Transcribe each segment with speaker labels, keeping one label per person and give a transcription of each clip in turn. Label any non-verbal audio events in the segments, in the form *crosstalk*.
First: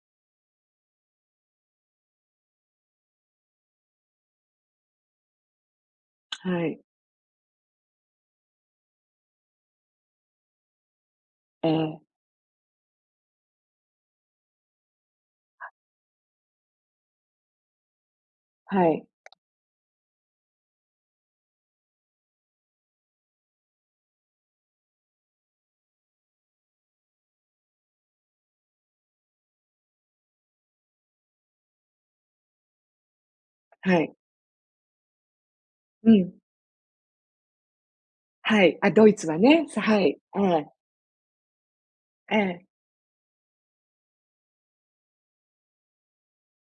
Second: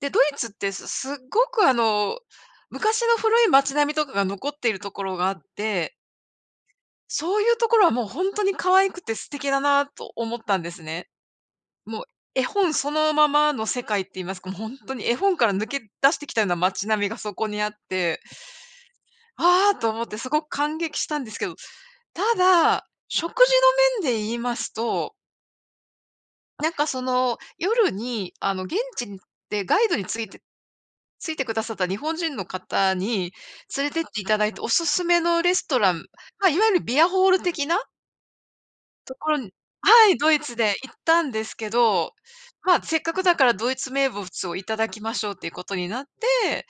Speaker 1: で、ドイツってすすっごく、あの、昔の古い街並みとかが残っているところがあって。
Speaker 2: はい。
Speaker 1: そういうところは、もう、ほんとに可愛くて素敵だなと思ったんですね。
Speaker 2: ええ。
Speaker 1: もう、絵本そのままの世界って言いますか、も、ほんとに絵本から抜け出してきたような街並みがそこにあって。
Speaker 2: はい。
Speaker 1: ああ！と思って、すごく感激したんですけど。ただ、食事の面で言いますとなんか、その、夜に、あの、現地に行ってガイドについてついてくださった日本人の方に連れ
Speaker 2: は
Speaker 1: てっ
Speaker 2: い。
Speaker 1: ていただいて、おすすめのレストラン、
Speaker 2: うん。
Speaker 1: ま、いわゆるビアホール的な
Speaker 2: はい。あ、ドイ
Speaker 1: と
Speaker 2: ツ
Speaker 1: こ
Speaker 2: は
Speaker 1: ろに
Speaker 2: ね、さは
Speaker 1: はい、
Speaker 2: い。
Speaker 1: ド
Speaker 2: え
Speaker 1: イツ
Speaker 2: え。
Speaker 1: で行ったんですけど、
Speaker 2: ええ。
Speaker 1: まあ、せっかくだからドイツ名物を頂きましょうっていうことになって、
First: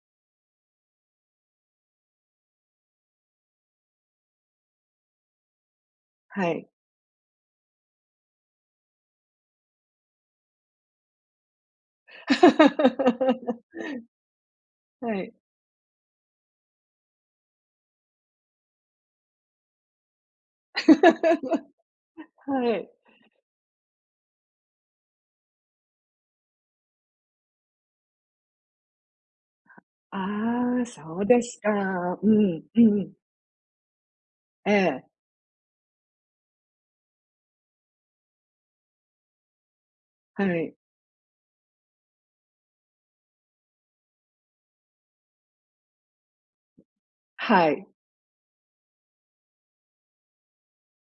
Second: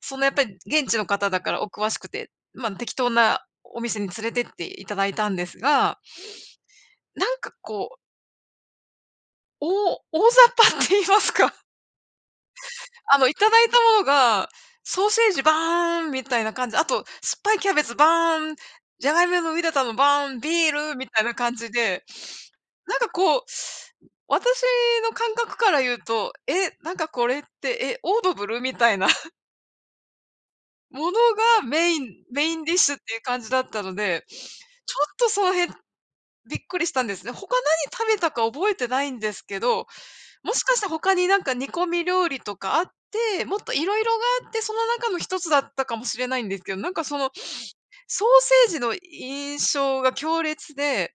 Speaker 1: その、やっぱり現地の方だからお詳しくて、まあ、適当なお店に連れてっていただいたんですが。
Speaker 2: はい。
Speaker 1: なんか、こうおお大雑把って言いますか。あの、頂
Speaker 2: *laughs*
Speaker 1: いたものが、ソー
Speaker 2: は
Speaker 1: セ
Speaker 2: い。
Speaker 1: ージ、バーンみたいな感じ、あと、酸っぱいキャベツ、バーン、ジャガイモの茹でたのバーン、ビール、みたいな感じで、
Speaker 2: *laughs* はい。
Speaker 1: なんか、こう、私の感覚から言うと、「え、なんかこれって、え、オードブル？」みたいな *chuckles*
Speaker 2: ああ、
Speaker 1: もの
Speaker 2: そうです
Speaker 1: がメイン
Speaker 2: か。う
Speaker 1: メイ
Speaker 2: ん、
Speaker 1: ンディッ
Speaker 2: う
Speaker 1: シュって
Speaker 2: ん。
Speaker 1: いう感じだったので、ちょ
Speaker 2: ええ。
Speaker 1: っとその辺びっくりしたんですね。他何食べたか覚えてないんですけど、も
Speaker 2: は
Speaker 1: しか
Speaker 2: い。
Speaker 1: した他になんか煮込み料理とかあって、もっと色々があって、その中の一つだったかもしれないんですけど、なんか、その、
Speaker 2: はい。
Speaker 1: ソーセージの印象が強烈で。